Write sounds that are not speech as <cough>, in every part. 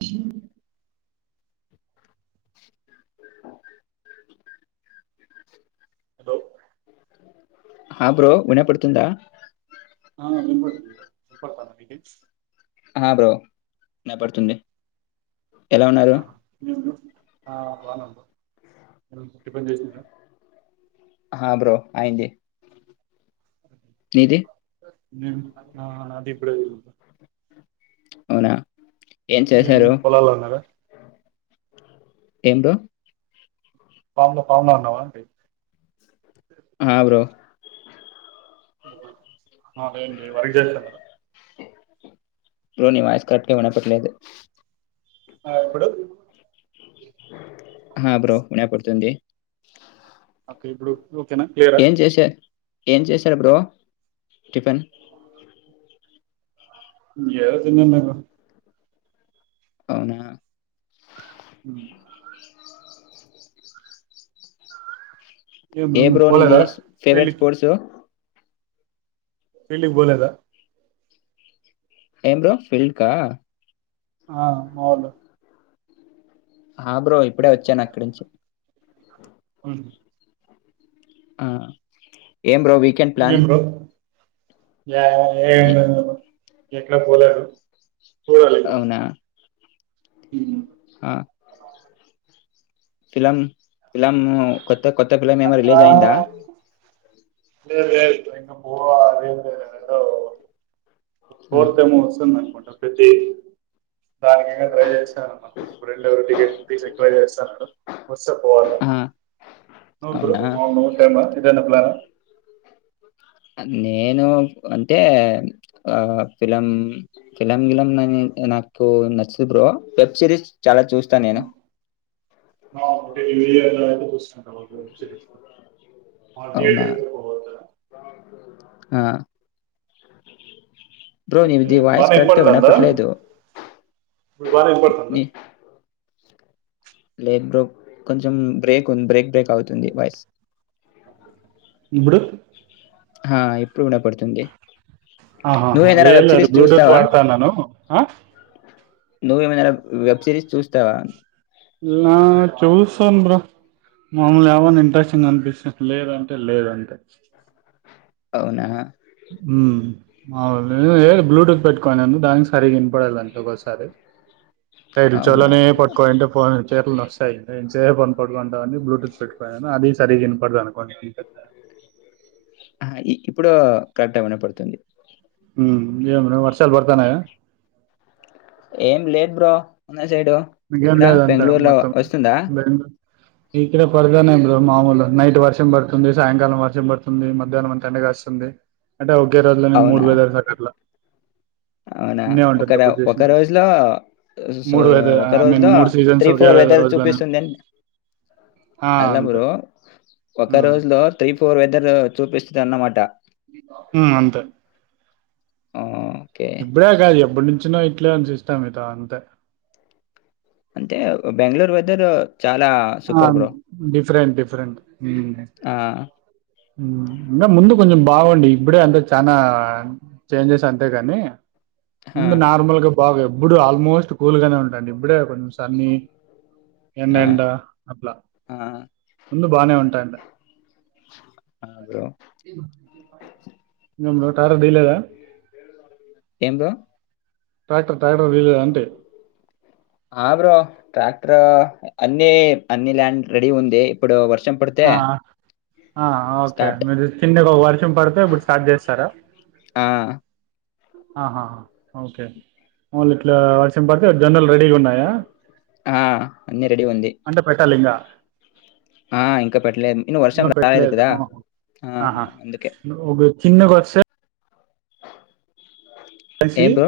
అ అ హలో ఆ బ్రో వినపడుతుందా ఆ నింబడుతు ఇపడతా ఆ బ్రో నాయపడుతుంది ఆహా నేను ఆ బానబ నే పటిబంది చేసి హా బ్రో అయింది నీది అది ఇప్పుడు అవునా ఏం ఇ మీ చేశారు పొలాాలన్నారా ఏం బ్రో ఫామ్ లో ఫామ్ లో అన్నావా ఆ బ్రో ఏంటి వర్క్ చేస్త అన్నార బ్రో నీ వాయిస్ కరెక్ట్ గా వినపడట్లేదు ఆ ఇప్పుడు హా బ్రో వినపడుతుంది ఒకే ఇప్పుడు ఓకేనా క్లియరా ఏం చేశారు ఏం చేశారు బ్రో టిఫిన్ ఏ తిన్నాను అవునా హ ఏం బ్రో మీరు ఏబ్రో నిది పోలేదా ఫవరెట్ ఫీల్డ్ స్పోర్ట్స్ పెళ్ళికి పోలేదా ఏం బ్రో పెళ్లికా ఆ మవులు ఆ బ్రో ఇప్పుడే వచ్చాను అక్కడి నుంచి అవును ఆ ఏం బ్రో వీకెండ్ ప్లాన్ లే ఎం ఏ- లేదు బ్రో ఇంట్లపోలేను అవునా హ ఆ ఫీలాం ఫీలాం కొథక్ కొత్త ఫిలిం ఏమన్న రిలీజ్ అయిందా లే లే ఇంకా పోవా అదే ఏదో ఆ కోర్తే మూస అ దానినికి ట్రై చేస్తాను రెండురు టికెట్లు తీ ట్రై చేస్తాన్నాడు వస్త పోవాల ఆ నువ్వు బ్రో అవునా మామవ్ సేమా ఇదేనా ప్లాన్ నేను అంటే ఆ ఫిలం ఫిలం గిలం నాకు నచ్చదు బ్రో వెబ్ సిరీస్ చాలా చూస్తాను నేను ఆ టెలివిజన్ లోన చూస్తున్నావ వెబెసిరీస్ ఆ అవునా! ధీయెటర్ <unintelligible> పోవద్దా. ఆ! బ్రో నీది వాయిస్ బానే కరెక్ట్‌గా ఇంపడతందా, వినపట్లేదు. ఇప్పుడు బానే ఇంపడతందా. నీ లేదు బ్రో కొంచెం బ్రేక్ ఉంది, బ్రేక్ బ్రేక్ అవుతుంది వాయిస్. ఇప్పుడు ఆ ఇప్పుడు వినపడుతుంది. ఆహా నువ్వేమైనా లేదు వెబ్ లేదు సిరీస్ బ్లూటూత్ చూస్తావా? వాడతా ఉన్నాను ఆ నువ్వు ఏమైనా వెబ్ సిరీస్ చూస్తావా. ఆ చూస్తాను బ్రో మామూలు ఏవన్నా ఇంట్రెస్టింగ్ అనిపిస్తే లేదంటే లేదంతే. అవునా హ్మ్ అవులే ఏ బ్లూటూత్ పెట్టుకొన్నాను దానికి సరిగా వినపడలే ఒక్కోసారి రెక్ట్ అవునా! చెవులనే పట్టుకోని ఉంటే ఫోన్ చేతులు నొ సర్నేను ఎంసేపు ఫోన్ పట్టుకుంటావని బ్లూటూత్ పెట్టుకున్నాను అది సరిగ్గా ఇనపడదు అనుకోని ఆ ఇప్పుడు కరెక్ట్ వినపడుతుంది. ఉ ఏం బ్రో వర్షాలు పడ్తానయా. ఏం లేదు బ్రో మన సైడు. మీకెల్లి ఇక్కడ లే అంతే బెంగుళూరులో మొత్తం వస్తుందా? బెంగ <inaudible> ఇక్కడ పడత్తాన్నాయి బ్రో మామూలు నైట్ వర్షం పడుతుంది, సాయంకాలం వర్షం పడుతుంది, మధ్యాహ్నం అంత ఎండగా వస్తుంది. అంటే ఒకే రోజులోనే మూడు అవునా! వెదర్స్ అన్నట్లు అవునా ఒక ర ఎప్పుడు ఒక చూసినా గాని రోజులో సు మూడు వెదర్ ఐ ఒకరోజు మీన్ లో మూడు సీజన్స్ త్రి ఒకే ఫోర్ వెదర్ రోజులోనే చూపిస్తుంది ఏంది. ఆ హలో అంతే బ్రో ఒక హ్మ్ రోజు లో త్రి ఫోర్ వెదర్ వెదర్ చూపిస్తు అన్నమాట ఉ అంతే ఆ ఇబ్ర కాజ <unintelligible> ఎప్పటి నుంచినో ఇట్లే ఉంది సిస్టమ్ ఇద అంతే అంటే బెంగళూరు వెదర్ చాలా ఆ సూపర్ బ్రో డిఫరెంట్ డిఫరెంట్ ఊ ఆ, ఇంగా ముందు కొంచెం బాగుండి, ఇప్పుడే అంతే చానా చేంజెస్ అంతే కానీ. ఆ, ముందు నార్మల్ గా బాగా ఎప్పుడూ ఆల్మోస్ట్ కూల్ గానే ఉంటాండె. ఇప్పుడే కొంచెం సన్నీ ఎన్న ఆ, ఎండ అట్లా ఆ, ముందు బానే ఉంటా అంట ఆ బ్రో ఇ టార డీలేదా ఏం బ్రో ట్రాక్టర్ ట్రాక్టర్ తీయలేదా అంటే ఆ బ్రో ట్రాక్టర్ అన్ని అన్ని ల్యాండ్ రెడీ ఉంది ఇప్పుడు వర్ ఆ ఆ ఓకే స్టార్ట్ మీరు తిండి పోవాల్ ర్షం పడితే అప్పుడు స్టార్ట్ చేస్తారా ఆ ఆహా ఓకే ఓన్లీ ఇట్లా వర్షం పడితే జొన్నలు రెడీగా ఉన్నాయా ఆ అన్నీ రెడీ ఉంది అంటే పెట్టాలి ఇంకా ఆ ఇంకా పట్లే ఇన్న వర్షం ఇంకా పెట్టలేదు రాలేదుకదా ఓహో ఆహా అందుకే కిందకి వస్తే కసి ఏం బ్రో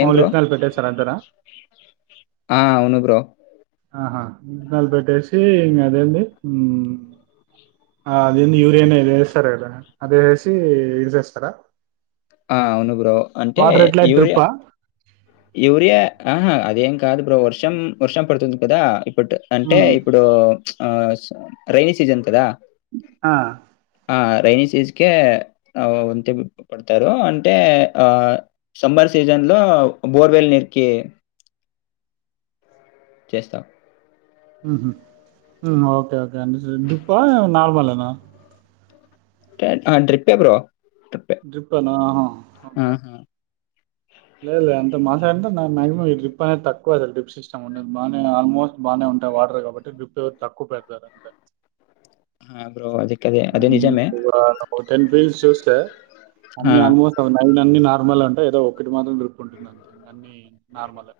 ఏం బ్రో మాౌలిత్నాల్ పెట్టే సార్ అంతేనా ఆ అవును బ్రో ఆహా ఇనాలు పెట్టేసి ఇం అదేంది అదేంది యూరియాని ఏది వేస్తారు కదా అది వేేసి ఇదిసేస్తారా ఆ అవును బ్రో అంటే యూరియా డ్రిప్పా యూరియా ఆహా అదేం కాదు బ్ర వర్షం వర్షం పడుతుంది కదా అంటే ఇప్పుడు ఆ రైనీ సీజన్ కథ ఆ రైైనీ సీజ్కే వంతి పడతారు అంటే సమ్మర్ సీజన్లో బోర్వల్ నేకే చేస్తాం ఓకే ఓకే రెండు ఒప్ప నాల్ వాళ్ళనా కాడ్ డ్రిప్ ఐ బ్రో ట్రిప్పే డ్రిపెనా ఆహా ఒకే ఆహా లేదు లేదు అంత మాస అంటే మాక్సిమమ్ ఈ డ్రిప్ అనేది తక్కువ పోారు డ్రిప్ సిస్టమ్ ఉన్నది బాగానే ఆల్మోస్ట్ బాగానే ఉంటాయి వాటర్ కాబట్టి డ్రిప్ తక్కువ పెడతారు అంతే ఆ బ్రో అది అదే అదే నిజమే ఇ టెన్ పీల్స్ చూస్తే ఆ అన్ని ఆల్మోస్ట్ నైన్ అన్ని నార్మల్ అంటు దో ఒకట్ మాత్రం ంటుంది అంతే ఇ అన్ని నార్మల్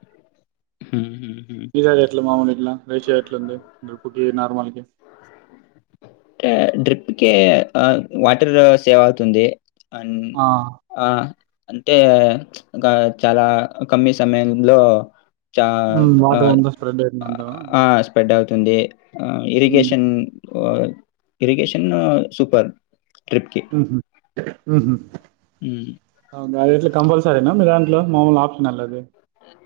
హ్మ్, హ్మ్, హ్మ్. నిస రెట్లు మామూలు ఇట్ల రేష ఎట్లంది డ్రిప్కి నార్మల్ కి అంటే డ్రిప్కిి వాటర్ సేవ్ అవుతుంది మ్మ్ ఆ ఆ అంటే ఇంకా చాలా కమ్మి సమయంలో చ హ్మ్. ఆ వాటర్ అంతా స్ప్రెడ్ అవుతుంది అంటావా ఆ స్పెడ్ అవు తుంది ఆ ఇరిగేషన్ ఆహ్, ఇరిగేషన్ ఆ సూపర్ ట్రిప్కి ఉ హు ఉహ్మ్ అది ఎట్లా కంపల్సరీనా మీ దాంట్లో మామూలు ఆప్షనల్ అది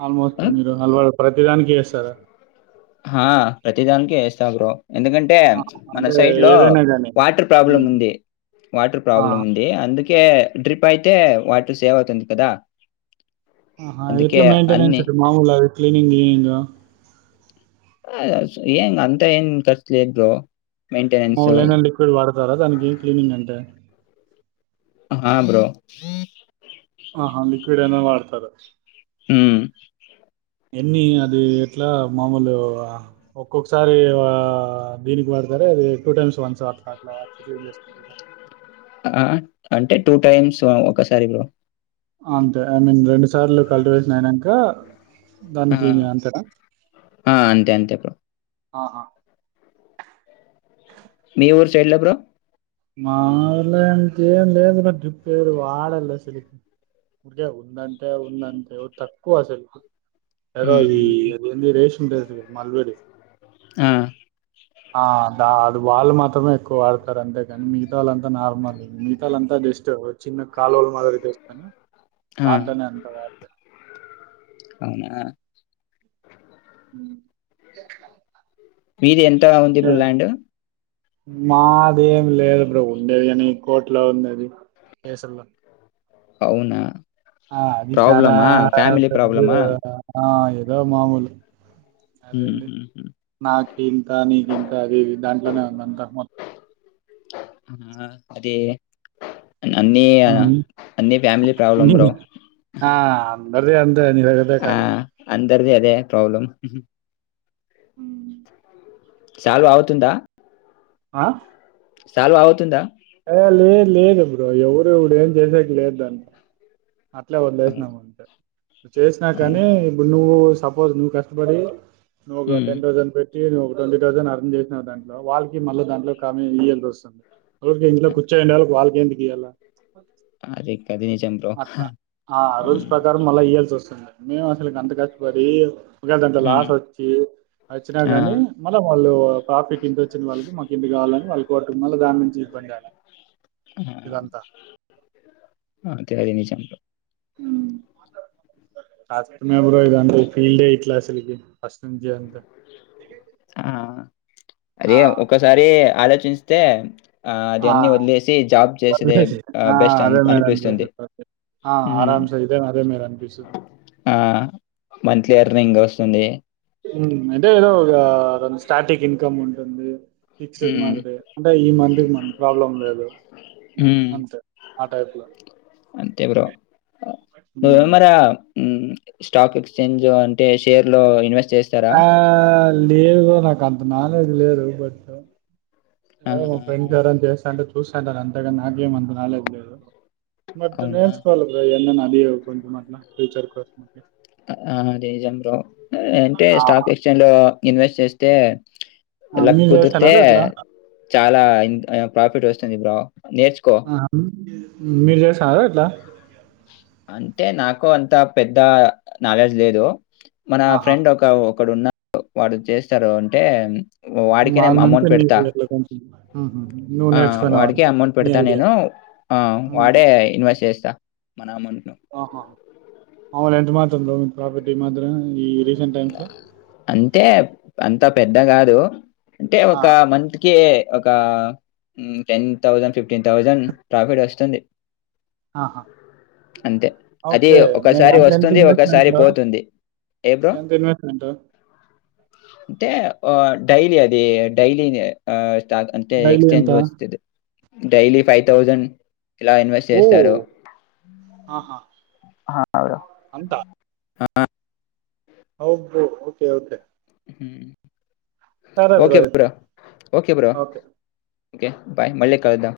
ఆల్మోస్ట్ ఆహ్, ఆ! మీరు హల్వా ప్ర తి దానికి ఏస్తారా హా ప్రతి దానిక ఏస్తా బ్రో ఎందుకంటే ఆ! మన అంటే సైడ్ లో ఏదైనా గాని. వాటర్ ప్రాబ్లం హ్మ్. ఉంది వాటర్ ఆ! ప్రాబ్లం ఉంది అందుకె కే డ్రిప్ అయితే వాటర్ సేవ్ అవుతుంది కదా ఆహా ఎట్ల అందుకే మేంటేనేన్స్ అన్ని మామూల అ క్లినింగ్ విలినింగ్ అస ఏం అంతా ఏం కర్చ్ లేదు బ్రో మెయింటెనెన్స్ మామూలుగా ఏదైనా లిక్విడ్ వాడో తారా దానికి క్లీనింగ్ అంటే హా బ్రో ఆహా లిక్విడ్ అయినా వాడతారు ఉహ్మ్ ఎన్ని అది ఎట్లా మామూలు ఒక్కొక్కసారి దీనికి వాడతారా అది టూ టైమ్స్, వన్స్ అట్లా అట్లా క్లీనింగ్ చేసుకుంటూ ఆ అంటే టూ టైమ్స్ ఒకసారి బ్రో అంతే ఐ మీన్ రెండు సార్లు కల్టివేషన్ అయినంక దాన్ని ఆ క్లీన్ అంతేనా? ఆ అంతే అంతే బ్రో ఆహా మీ ఊరు సైడ్లో బ్రో మా ఊర్లంతే ఏం లేదు డ్రిపే లేదు వాడాలి అసలు ఉడికే ఉందంటే ఉందంటే తక్కువ అసలు ఏర హ్మ్ ఈ హ్మ్ ఏంది రేషన్ కేసి మల్వేడి ఆ ఆ దాలు వాళ్ళు మాత్రమే ఎక్కువ వడతారు అండి కానీ మిగత వాళ్ళం నార్మల్ మిగతాల్ అంతా జస్ట్ చిన్న కాలువళ మాదిరి తేస్తనా ఆ దాంట్లనే అంత వాట్ అవునా ఉహ్మ్ మీది ఎం త ఉంది ల్యాండ్ మాదేం లేదు బ్రో ఉండేది కానీ కోర్టులో ఉంది కేసుల్లో అవునా ఆ అది చారా ప్రాబ్లమా ఫ్యామిలీ పెగ్గు ప్రాబ్లమా ఓ ఏదో మామూలు హ్మ్ అదేండి హ్మ్ నాకు ఇంత నీకు ఇంత అది ఇది దాంట్లోనే ఉందింతా మొత్తం ఆ అరే అన్ని అన్ని ఫ్యామిలీ ప్రాబ్లమ్ బో అదే అంత అదే నవే టాలో ఇద్దది అదే ప్రాబ్లమ్ ఉ చాలు అవుతుందా ఆ సాలు అవుతుందా ఐ లేద్ లేదు బ్రో ఎవరు ఏం చేసేది లేదు దాన్ని అట్లే అవును, వదిలేసినావు అనుకుంటచేసినా కానీ అవునా ఇప్పుడు నువ్వు సప్ పోజ్ నువ్వు కష్టపడే యే నోగ హ్మ్ టెన్ రౌసండ్ పే ఒక ట్వంటీ థౌసండ్ అర్న్ చేసినా దాంట్ వాళ్ళకి మళ్ళీ దాంట్లో కమీ ఇవ్వాల్సి వస్తుంది రోజు ఇంట్లో కూర్చొని ఉంటారు. వాళ్ళు ఎంమిటి ఇయ్యాల అదే కదినిషన్ తో ఆ రోజ్ ప్రకారం మళ్ళ ఇయ్యాల్సి వస్తుంది మేము అసలు గంత కష్టపడి ఒకేళ దాంట్లో హ్మ్. లాస్ వచ్చి వచ్చినా ఆ కానీ మళ్ళీ వాళ్ళు ప్రాఫిట్ ఇంత వచ్చిన వాళ్ళకి మాకు ఇంత కావాలని వాళ్ళకి మళ్ళీ దాని గురించి ఇబ్బందిడాలా ఆది నిజం బ్రో మ్ము ఆ మేబ్రో ఇది ఈ ఫీల్డ్ ఏ ఇట్లా స్ త్రిగేడ్ ఆ ఆ అదే ఒకసారి ఆలోచ చేస్తే ఆ అది అన్ని వదిలేసి జాబ్ చేసేదే ఆ బెస్ట్ అదే మేడం అనిపిస్తుంది ఆ ఆరామ్సే ఇదే అదే మేడం అనిపిస్తది ఆమంత్లీ ఇంకా వస్తుంది అంటే ఏదో ఒక స్టాటిక్ ఇన్కమ్ ఉంటుంది ఫిక్స్డ్ హ్మ్ మాదిరి అంటే ఈ మంత్ కి మనంకు ప్రాబ్లం లేదు హ్మ్ అంతే ఆ టైప్ లో అంతే బ్రో నువ్వేమరా హ్మ్ స్టాక్ ఎక్స్చేంజ్ అంటే షేర్ లో ఇన్వెస్ట్ చేస్తారా ఆ లేవు నాకాంత క్నోలెడ్జ్ లేదు బట్ ఇగ మా ఆహాహా ఫ్రెండ్స్ ఎవరానా చేస్తా అంటే చు చేస్తుంటారు అంతే గాని నాకేం అంత క్నోలెడ్జ్ లేదు మంచిగ అవునా నేర్చుకోవాలి బ్రో అంటే అది కొంచం అట్లా ఫ్యచర్ లో ఆ అంటే ఆ! స్టాక్ ఎక్స్చేంజ్ లో ఇన్వెస్ట్ చేస్తే ఆ, లక్ మీరు కుదిరితే చేస్తన్నారా ఇట్లా? చాలా ప్రాఫిట్ వస్తు చని బ్రా ఆ మీరు చెసారా ఎట్లా అంటే నాకు అంత పెద్ద నాలెడ్జ్ లేదు మన ఆహా! ఫ్రెండ్ ఒక ఒకడున్నడు వాడు చేస్తారు అంటే హ్మ్. వాడిక నే వాళ్ళ నుంచే అమౌంట్ నీకు పెడతా అట్లా కొంచెం హుహు. నువ్వు ఆ వాడికే నేర్చుకున్నావంటారు. అమౌంట్ నీ పెడతా ఐడియా. నేను హ్మ్. వాడే ఇన్వెస్ట్ చేస్తా మన అమౌంట్ మాములు ఎంత మాత్రం బ్రో ప్రాపర్టీ ఈ మధ్యన ఈ రీసెంట్ టైమ్స్‌లో? అంటే అంత పెద్ద కాదు అంటే ఆ! ఒక మంత్ కి ఒక ten thousand fifteen thousand profit వస్తుంది ఆహా! అంతే అది ఓకే. మీరు ఒకసారి అంటే ఎంత వస్తుంది ఒకసారి ఇన్వెస్ట్‌మెంట్‌లో? పోతుంది ఏ బ్రో మెంటు అంటే డైలీ అది డైలీ అంతే డైలీ ఎక్స్చేంజ్ ఎంత? ఓచ్చస్తది డైలీ ఫైవ్ థౌజండ్ ఇలా ఇన్వెస్ట్ ఓహ్! చేస్తారు హా అవురు ంట అవు బ్రో ఓకే ఓకే ఉహు సరే ఓకే అయితే. Bro okay bro okay bye మల్లెప్ కాద